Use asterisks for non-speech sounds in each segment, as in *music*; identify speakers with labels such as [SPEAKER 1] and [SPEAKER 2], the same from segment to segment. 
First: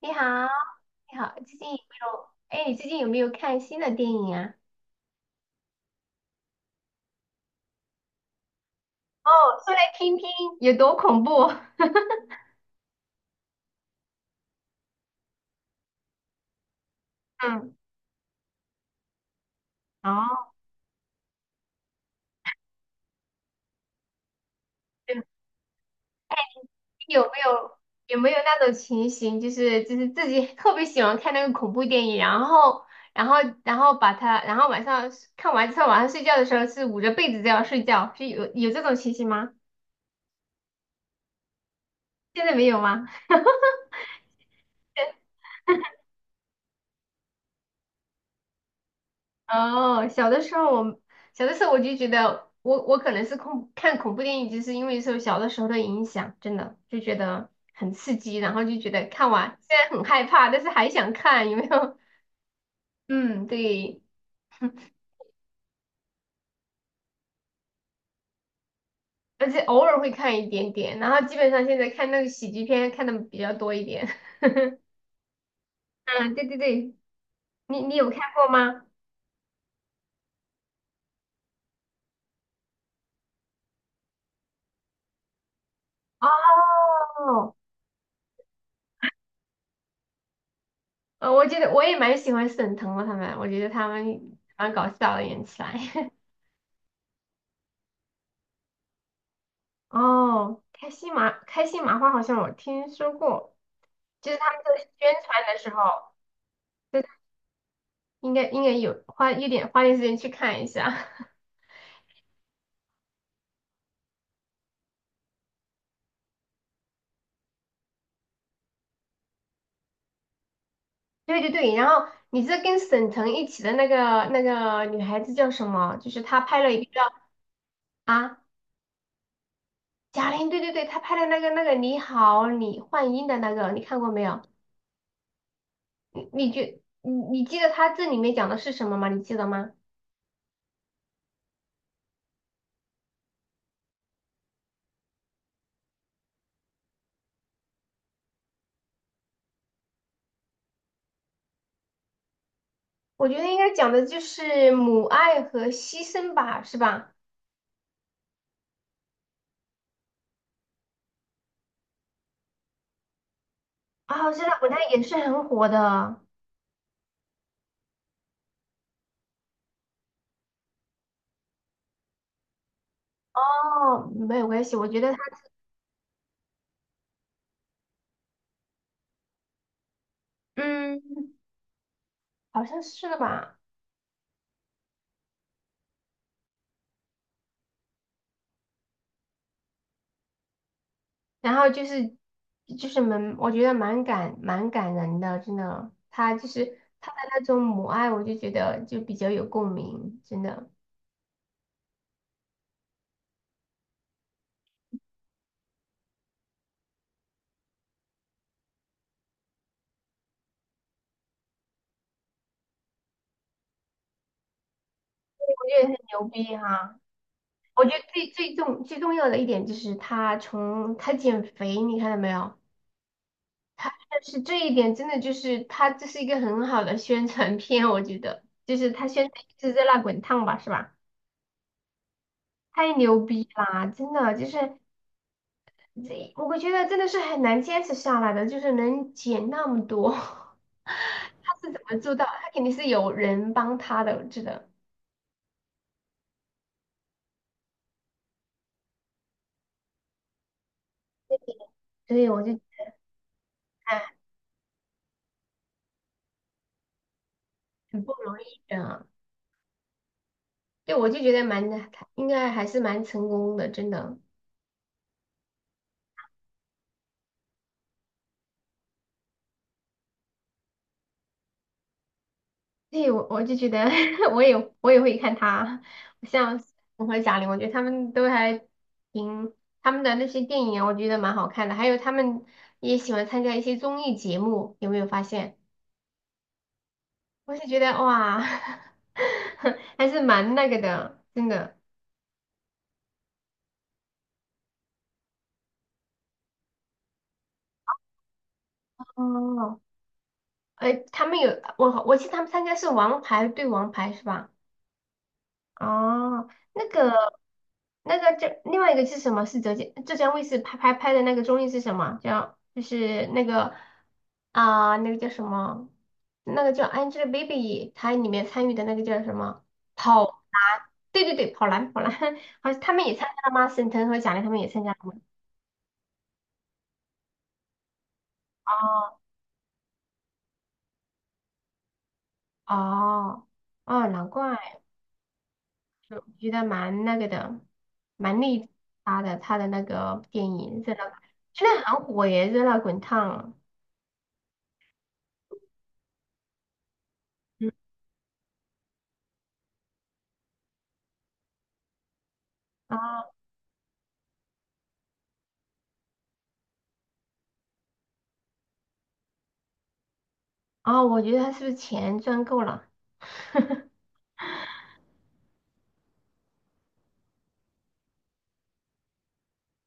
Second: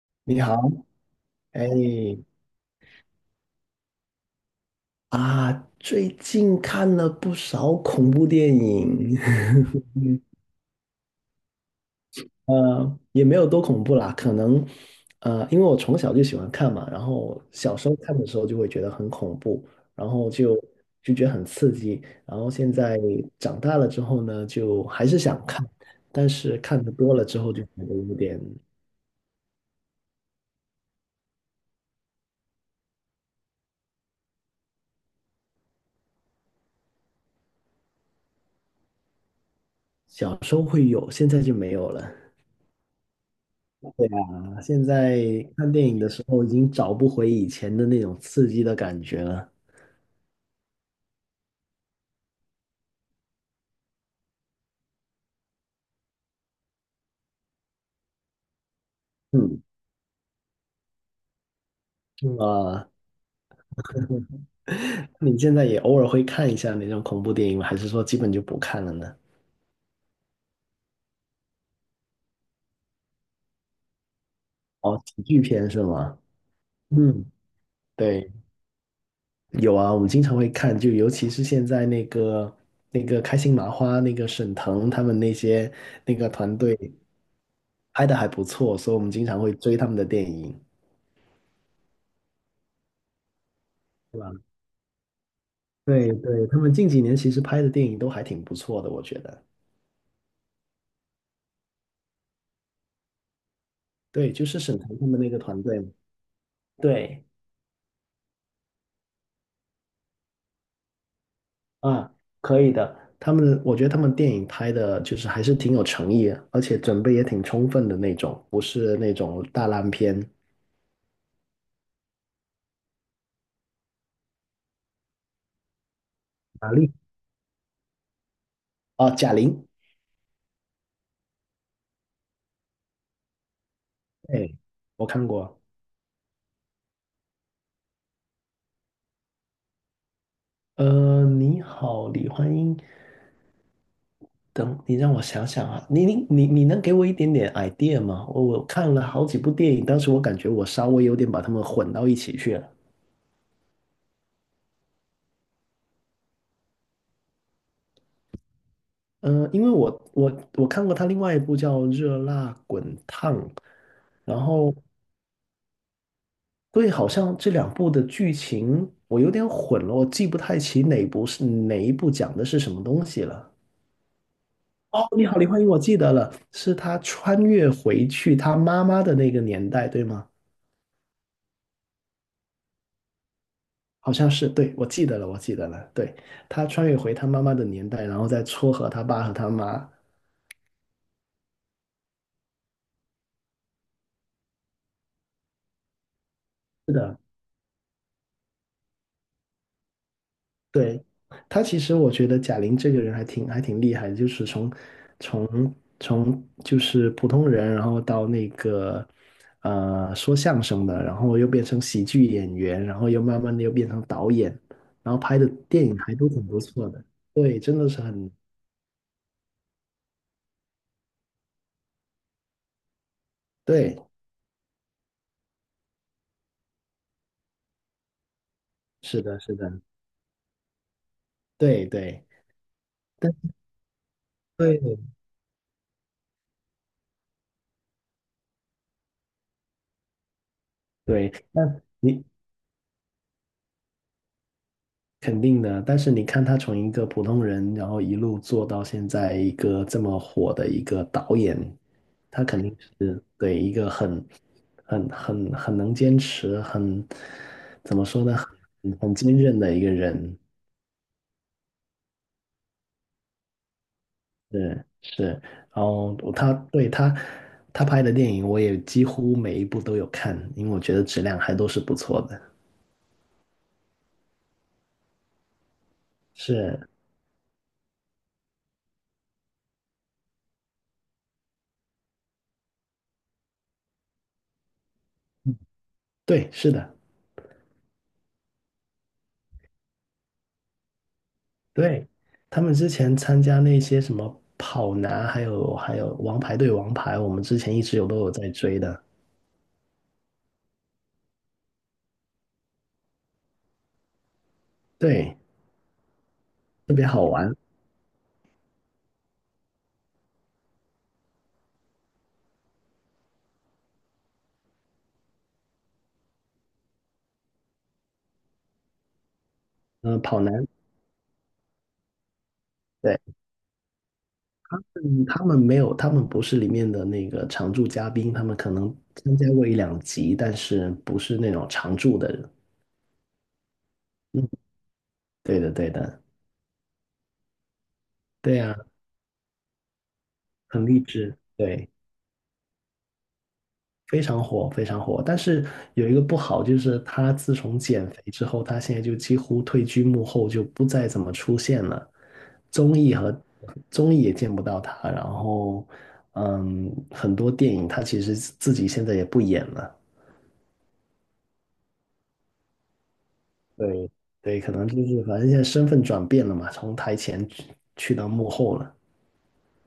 [SPEAKER 1] 你好，
[SPEAKER 2] 你好。
[SPEAKER 1] 你好，最
[SPEAKER 2] 哎
[SPEAKER 1] 近有没有？哎，你最近有没有看新的电影啊？
[SPEAKER 2] 啊，最近看了不少恐怖电影。
[SPEAKER 1] 哦，说来听听，有多恐怖？*laughs*
[SPEAKER 2] *laughs* 也没有多恐怖啦，可能因为我从小就喜欢看嘛，然后
[SPEAKER 1] 嗯，
[SPEAKER 2] 小时候看的时候就会觉得很恐怖，然后
[SPEAKER 1] 哦，
[SPEAKER 2] 就觉得很刺激，然后现在长大了之后呢，就还是
[SPEAKER 1] 嗯
[SPEAKER 2] 想看，但是看的多
[SPEAKER 1] 有
[SPEAKER 2] 了
[SPEAKER 1] 没
[SPEAKER 2] 之后就觉
[SPEAKER 1] 有
[SPEAKER 2] 得有
[SPEAKER 1] 有没有
[SPEAKER 2] 点。
[SPEAKER 1] 那种情形，就是自己 *laughs* 特别喜欢看那个恐怖电影，然后然后把它，然后晚上看完之后，晚上睡觉的时候是捂着被子这样睡觉，是有这种情形吗？
[SPEAKER 2] 小时候会有，现在就没有了。
[SPEAKER 1] 现在没有吗？*laughs*
[SPEAKER 2] 啊现在看电影的时候已经找不回以前的那种刺激的感觉了。
[SPEAKER 1] 哦，小的时候我就觉得我可能是恐看恐怖电影，就是因为受小的时候的影响，真的就觉得很刺激，然后就觉得看完
[SPEAKER 2] 嗯，
[SPEAKER 1] 虽然很害怕，但是还想看，有没有？
[SPEAKER 2] 啊，
[SPEAKER 1] *laughs* 嗯，对，*laughs*
[SPEAKER 2] 你现在也偶尔会看一下那种恐怖电影吗？还是说基本就不看了呢？
[SPEAKER 1] 而且偶尔会看一点点，然后基本上现在看那个喜剧片看的比较多一点。*laughs*
[SPEAKER 2] 哦，喜剧片是吗？
[SPEAKER 1] 嗯，对对对，
[SPEAKER 2] 嗯，
[SPEAKER 1] 你有看
[SPEAKER 2] 对，
[SPEAKER 1] 过吗？
[SPEAKER 2] 有啊，我们经常会看，就尤其是现在那个那个开心麻花、那个沈腾他们那些那个团队
[SPEAKER 1] 哦，
[SPEAKER 2] 拍的还不错，所以我们经常会追他们的电影。
[SPEAKER 1] 我觉得我也蛮喜欢沈腾的他们，我觉得他
[SPEAKER 2] 对吧？
[SPEAKER 1] 们蛮搞笑的演起来。
[SPEAKER 2] 对
[SPEAKER 1] *laughs*
[SPEAKER 2] 对，他们近几年其实拍的电影都还挺不错的，我觉得。
[SPEAKER 1] 哦，开心麻花好像我听说过，就
[SPEAKER 2] 对，
[SPEAKER 1] 是
[SPEAKER 2] 就
[SPEAKER 1] 他
[SPEAKER 2] 是
[SPEAKER 1] 们在
[SPEAKER 2] 沈腾他
[SPEAKER 1] 宣
[SPEAKER 2] 们那个
[SPEAKER 1] 传的
[SPEAKER 2] 团
[SPEAKER 1] 时候，
[SPEAKER 2] 队嘛。
[SPEAKER 1] 对，
[SPEAKER 2] 对，
[SPEAKER 1] 应该有花点时间去看一下。*laughs*
[SPEAKER 2] 啊，可以的。他们，我觉得他们电影拍的就是还是挺有诚意，而且准备也挺充分的那种，不是那种大烂片。
[SPEAKER 1] 对对对，然后你这跟沈腾一起的那个女孩子叫什么？就是她拍
[SPEAKER 2] 哪
[SPEAKER 1] 了一个
[SPEAKER 2] 里？
[SPEAKER 1] 叫啊
[SPEAKER 2] 哦，贾玲。
[SPEAKER 1] 贾玲，对对对，她拍的那个你好李焕英的那个，你看过没有？
[SPEAKER 2] 哎，我看过。
[SPEAKER 1] 你你觉你你记得她这里面讲的是什么吗？你记得吗？
[SPEAKER 2] 呃，你好，李焕英。等你让我想想啊，你能给我一点点 idea 吗？我看了好几部电影，当时我感觉我稍微有点把它们混到一起去了。
[SPEAKER 1] 我觉得应该讲的就是母爱和牺牲吧，是吧？
[SPEAKER 2] 嗯，呃因为我看过他另外一部叫《热辣滚烫》，
[SPEAKER 1] 啊，
[SPEAKER 2] 然
[SPEAKER 1] 现在国
[SPEAKER 2] 后
[SPEAKER 1] 它也是很火的。
[SPEAKER 2] 对，好像这两部的剧情我有点混了，我记不太起哪部是哪一部讲的是什么东西了。
[SPEAKER 1] 哦，没有关系，我觉
[SPEAKER 2] 哦，
[SPEAKER 1] 得他，
[SPEAKER 2] 你好，李焕英，我记得了，是他穿越回去他妈妈的那个年代，对吗？
[SPEAKER 1] 嗯好像是吧。
[SPEAKER 2] 好像是，对，我记得了，我记得了，对，他穿越回他妈妈的年代，然后再撮合他爸和他妈。
[SPEAKER 1] 然后就是就是蛮，我觉得蛮感人的，真的。他就是他的那种母爱，我就觉得就比较有共鸣，真的，
[SPEAKER 2] 对，他其实我觉得贾玲这个人还挺还挺厉害的，就是从就是普通人，然后到那个呃说相声的，然后又变成喜剧演员，然后又慢慢的又变成导演，然后拍的
[SPEAKER 1] 我觉
[SPEAKER 2] 电
[SPEAKER 1] 得很
[SPEAKER 2] 影还
[SPEAKER 1] 牛
[SPEAKER 2] 都挺
[SPEAKER 1] 逼
[SPEAKER 2] 不错
[SPEAKER 1] 哈。
[SPEAKER 2] 的。对，真
[SPEAKER 1] 我
[SPEAKER 2] 的
[SPEAKER 1] 觉
[SPEAKER 2] 是
[SPEAKER 1] 得
[SPEAKER 2] 很
[SPEAKER 1] 最重要的一点就是他从他减肥，你看到没有？
[SPEAKER 2] 对，
[SPEAKER 1] 但是这一点真的就是他这是一个很好的宣传片，我觉得就是他
[SPEAKER 2] 是
[SPEAKER 1] 宣
[SPEAKER 2] 的，
[SPEAKER 1] 传一
[SPEAKER 2] 是的，
[SPEAKER 1] 直在那滚烫吧，是吧？
[SPEAKER 2] 对对，
[SPEAKER 1] 太牛
[SPEAKER 2] 但
[SPEAKER 1] 逼啦！真的就是
[SPEAKER 2] 对
[SPEAKER 1] 这，我觉得真的是很难坚持下来的，就是能减那么多，*laughs*
[SPEAKER 2] 对，
[SPEAKER 1] 他是怎
[SPEAKER 2] 但。
[SPEAKER 1] 么做到？他肯定是有人帮他的，真的。
[SPEAKER 2] 肯定的，但是你看他从一个普通人，然后一路做到现在一个这么火的一个导演，
[SPEAKER 1] 所以我
[SPEAKER 2] 他
[SPEAKER 1] 就
[SPEAKER 2] 肯定是对一个
[SPEAKER 1] 哎，
[SPEAKER 2] 很能坚持，很怎
[SPEAKER 1] 很
[SPEAKER 2] 么
[SPEAKER 1] 不
[SPEAKER 2] 说
[SPEAKER 1] 容
[SPEAKER 2] 呢，
[SPEAKER 1] 易
[SPEAKER 2] 很
[SPEAKER 1] 的。
[SPEAKER 2] 很坚韧的一个人。
[SPEAKER 1] 对，我就觉得蛮，应该还是蛮成功的，真的。
[SPEAKER 2] 是是，然后他对他他拍的电影，我也几乎每一部都有看，因为我觉得质量还都是不错的。
[SPEAKER 1] 对，我就觉得 *laughs* 我也我也会看他，像
[SPEAKER 2] 是，
[SPEAKER 1] 我和贾玲，我觉得他们都还挺他们的那些电影啊我觉得蛮好看的。还有他们也喜欢参加一些综艺节目，有没有发现？
[SPEAKER 2] 对，是的。
[SPEAKER 1] 我是觉得哇，*laughs* 还是蛮那个的，真的。
[SPEAKER 2] 对，他们之前参加那些什么跑男，还有王牌对王牌，我们之前一直都有在追的。
[SPEAKER 1] 哦，哎，他们有我记得他们参加是《王牌对王牌》是吧？
[SPEAKER 2] 对，
[SPEAKER 1] 哦，那个那个这另外一个是什么？是浙江卫视拍的那个综艺是什么？叫就是那个啊、那个叫什么？那个叫 Angelababy，她里面参与的那个叫什么？
[SPEAKER 2] 嗯、
[SPEAKER 1] 跑
[SPEAKER 2] 跑男，
[SPEAKER 1] 男，对对对，跑男跑男，*laughs* 好像他们也
[SPEAKER 2] 对，
[SPEAKER 1] 参加了吗？沈腾和贾玲他们也参加了吗？
[SPEAKER 2] 嗯，他们没有，他们不是里面的那个常驻嘉宾，他们可能
[SPEAKER 1] 哦
[SPEAKER 2] 参加过一两集，但是不是那种常驻的人。
[SPEAKER 1] 哦哦，难
[SPEAKER 2] 嗯，
[SPEAKER 1] 怪。
[SPEAKER 2] 对的，对
[SPEAKER 1] 我
[SPEAKER 2] 的，
[SPEAKER 1] 觉得蛮那个的，蛮
[SPEAKER 2] 对
[SPEAKER 1] 内
[SPEAKER 2] 呀、
[SPEAKER 1] 他的那个电影
[SPEAKER 2] 很
[SPEAKER 1] 《热
[SPEAKER 2] 励
[SPEAKER 1] 辣》，
[SPEAKER 2] 志，
[SPEAKER 1] 现在
[SPEAKER 2] 对，
[SPEAKER 1] 很火耶，《热辣滚烫》
[SPEAKER 2] 非常火，非常火。但是有一个不好，就是他自
[SPEAKER 1] 嗯，
[SPEAKER 2] 从减肥之后，他现在就几乎退居幕后，就不再怎么出现了。综艺
[SPEAKER 1] 啊
[SPEAKER 2] 和综艺也见不到他，然后嗯，很多电影他其实自己现在也不演了，
[SPEAKER 1] 啊！我觉得他是不是钱赚够了？
[SPEAKER 2] 对对，可能就是反正现在身份转变了嘛，从台前去去到幕后了，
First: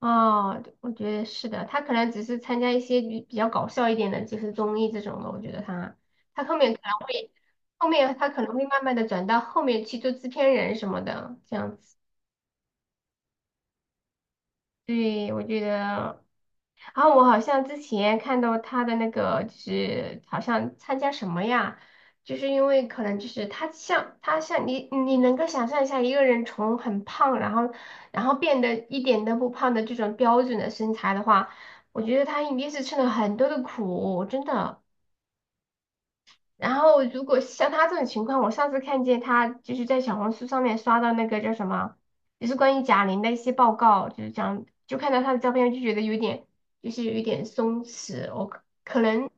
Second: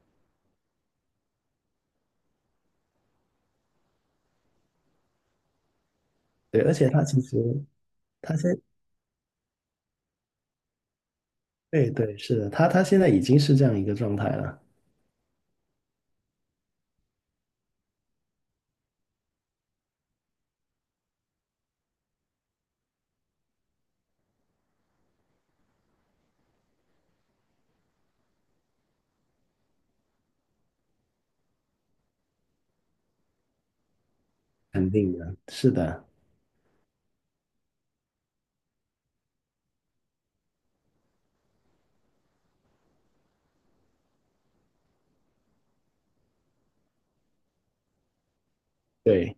[SPEAKER 1] 哦，我觉得是的，他可能只是参加一些比较搞笑一点的，就是综艺这种的。我觉得他他后
[SPEAKER 2] 对，而
[SPEAKER 1] 面可
[SPEAKER 2] 且
[SPEAKER 1] 能
[SPEAKER 2] 他其
[SPEAKER 1] 会，
[SPEAKER 2] 实
[SPEAKER 1] 后面他
[SPEAKER 2] 他
[SPEAKER 1] 可能
[SPEAKER 2] 现
[SPEAKER 1] 会慢慢的转到后面去做制片人什么的，这样
[SPEAKER 2] 对
[SPEAKER 1] 子。
[SPEAKER 2] 对是的，他现在已经是这样一个状态了。
[SPEAKER 1] 对，我觉得。然后我好像之前看到他的那个，就是好像参加什么呀？就是因为可能就是他像你，你能够想象一下一个人从很胖，然后然后变得一点都不胖的这种标准的身材的话，我觉得他一定是吃了很多的苦，真的。
[SPEAKER 2] 肯定的，是的，
[SPEAKER 1] 然后如果像他这种情况，我上次看见他就是在小红书上面刷到那个叫什么，就是关于贾玲的一些报告，就是讲就看到他的照片就觉得有点就是有一点松弛，我可能
[SPEAKER 2] 对。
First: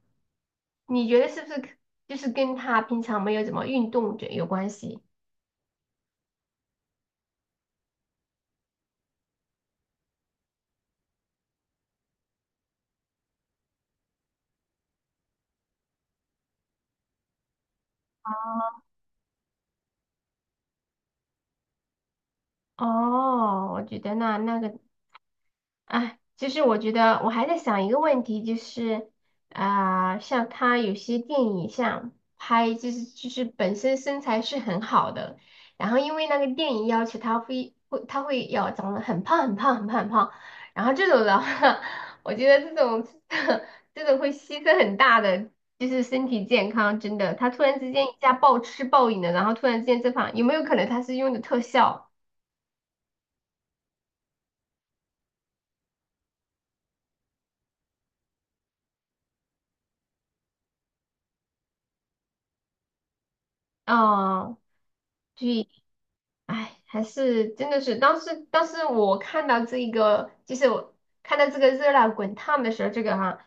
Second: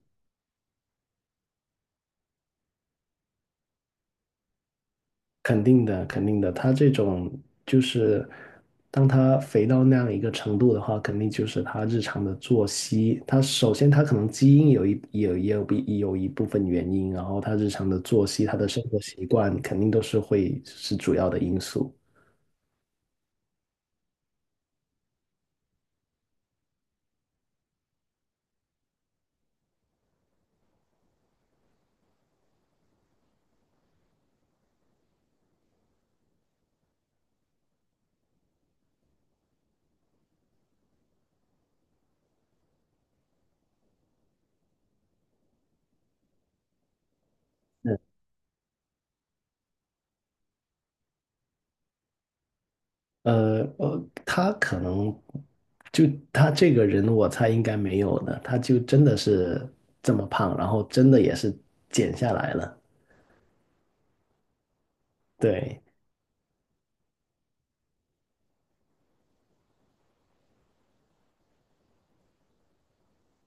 [SPEAKER 1] 你觉得是不是可就是跟他平常没有怎么运动这有关系？
[SPEAKER 2] 肯定的，肯定的，他这种就是当他肥到那样一个程度的话，肯定就是他日常的作息。他首先他可能基因有一有也有一部分原因，然后他日常的作息、他的生活习惯肯定都是会是主要的因素。
[SPEAKER 1] 哦，我觉得那那个啊，其实我觉得我还在想一个问题，就是啊、像他有些电影像拍，就是就是本身身材是很好的，然后因为那个电影要求他会要长得很胖，然后这种的话，*laughs* 我觉得这种 *laughs* 这种会牺牲很大的，就是身体健康，真的，他突然之间一下暴吃暴饮的，然后突然之间这胖，有没有可能他是用的特效
[SPEAKER 2] 他可能就他这个人，我猜应该没有的，他就真的是这么胖，然后真的也是减下来了。
[SPEAKER 1] 啊？对
[SPEAKER 2] 对，
[SPEAKER 1] 哎，还是真的是，当时我看到这一个，就是我看到这个热辣滚烫的时候，这个哈，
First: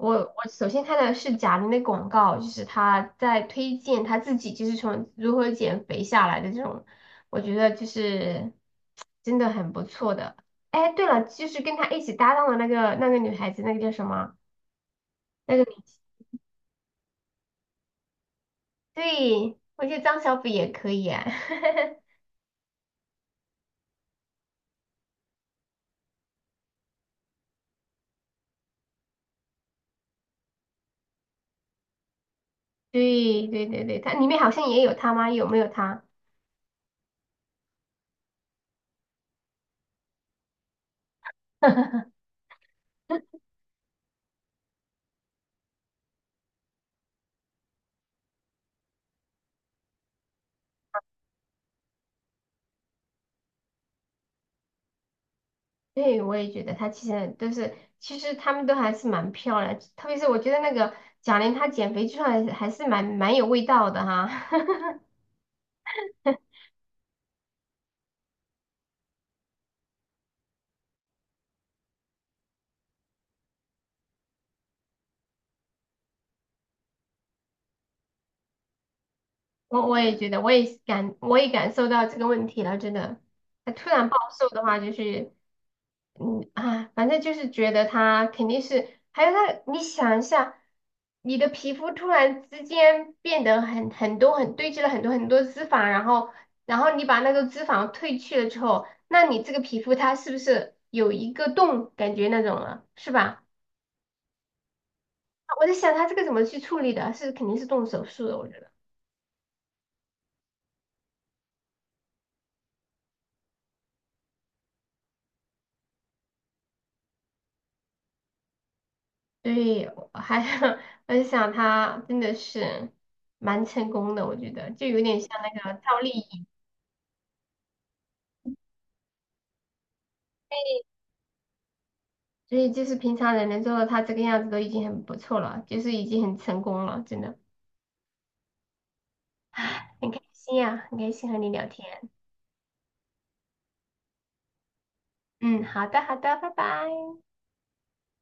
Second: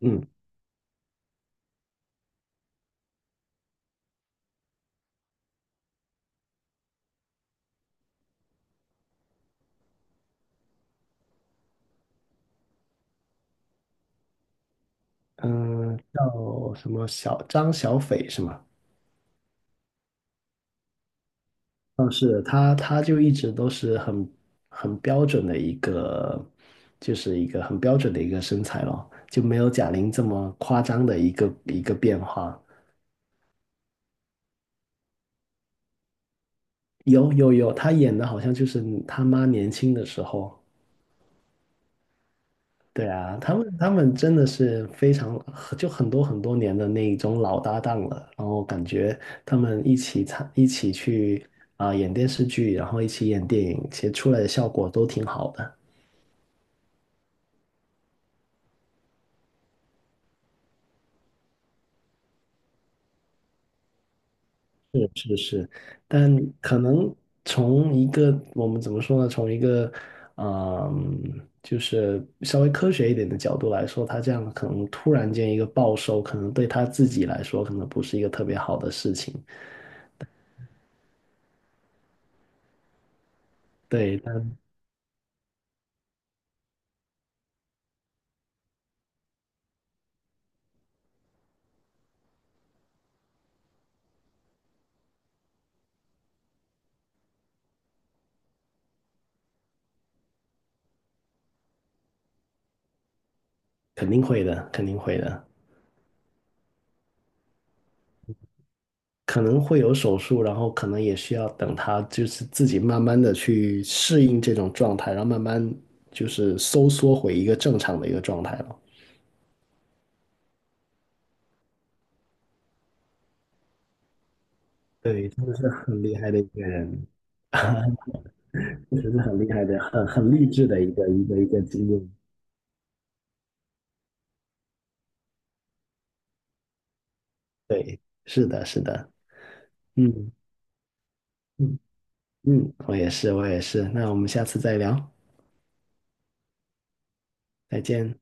[SPEAKER 2] 嗯。
[SPEAKER 1] 我首先看到的是贾玲的广告，就是她在推荐她自己，就是从如何减肥下来的这种，我觉得就是真的很不错的。哎，对了，就是跟她一起搭档的那个女孩子，那个叫什么？那个女
[SPEAKER 2] 嗯，叫什么小张小斐是吗？
[SPEAKER 1] 对，我觉得张小斐也可以啊。*laughs*
[SPEAKER 2] 嗯，是他，他就一直都是很标准的一个，就是一个很标准的一个身材咯，就没有贾玲这么夸张的一个变化。
[SPEAKER 1] 对对对对，她里面好像也有她吗？有没有她？
[SPEAKER 2] 有有有，他演的好像就是他妈年轻的时候，对啊，他们真的是非常就很多很多年的那一种老搭档了，然后感觉他们一起去啊、演电视剧，然后一起演电影，其实出来的效果都挺好的。
[SPEAKER 1] 对，我也觉得她其实都是，其实她们都还是蛮漂亮，特别是我觉得那个贾玲她减肥之后还是蛮有味道的哈。*laughs*
[SPEAKER 2] 但可能从一个我们怎么说呢，从一个嗯、就是稍微科学一点的角度来说，他这样可能突然间一个暴瘦，可能对他自己来说可能不是一个特别好的事情。
[SPEAKER 1] 我也觉得，我也感受到这个问题了，真的，她突然暴
[SPEAKER 2] 对，
[SPEAKER 1] 瘦
[SPEAKER 2] 但
[SPEAKER 1] 的话，就是嗯啊，反正就是觉得它肯定是，还有它，你想一下，你的皮肤突然之间变得很多,堆积了很多很多脂肪，然后然后你把那个脂肪褪去了之后，那你这个皮肤它是不是有一个洞感觉那种了，是吧？
[SPEAKER 2] 肯定会的，肯定会的。
[SPEAKER 1] 我在想它这个怎么去处理的，是肯定是动手术的，我觉得。
[SPEAKER 2] 可能会有手术，然后可能也需要等他就是自己慢慢的去适应这种状态，然后慢慢就是收缩回一个正常的一个状态了。
[SPEAKER 1] 对，我还 *laughs* 我在想它真的是蛮成功的，我觉得就有点
[SPEAKER 2] 对，
[SPEAKER 1] 像
[SPEAKER 2] 真
[SPEAKER 1] 那
[SPEAKER 2] 的是
[SPEAKER 1] 个赵
[SPEAKER 2] 很
[SPEAKER 1] 丽
[SPEAKER 2] 厉害的一
[SPEAKER 1] 颖。
[SPEAKER 2] 个人。*laughs* 确实是很厉害的，很很励志的一个经历。
[SPEAKER 1] 所以就是平常人能做到他这个样子都已经很不错了，就是已经很成功了，真的，
[SPEAKER 2] 对，是的，是的，
[SPEAKER 1] 唉，很开
[SPEAKER 2] 嗯
[SPEAKER 1] 心呀、很开心和你聊
[SPEAKER 2] 嗯
[SPEAKER 1] 天。
[SPEAKER 2] 嗯，我也是，我也是。那我们下次再聊，
[SPEAKER 1] 嗯，好的，好的，拜拜。
[SPEAKER 2] 再见。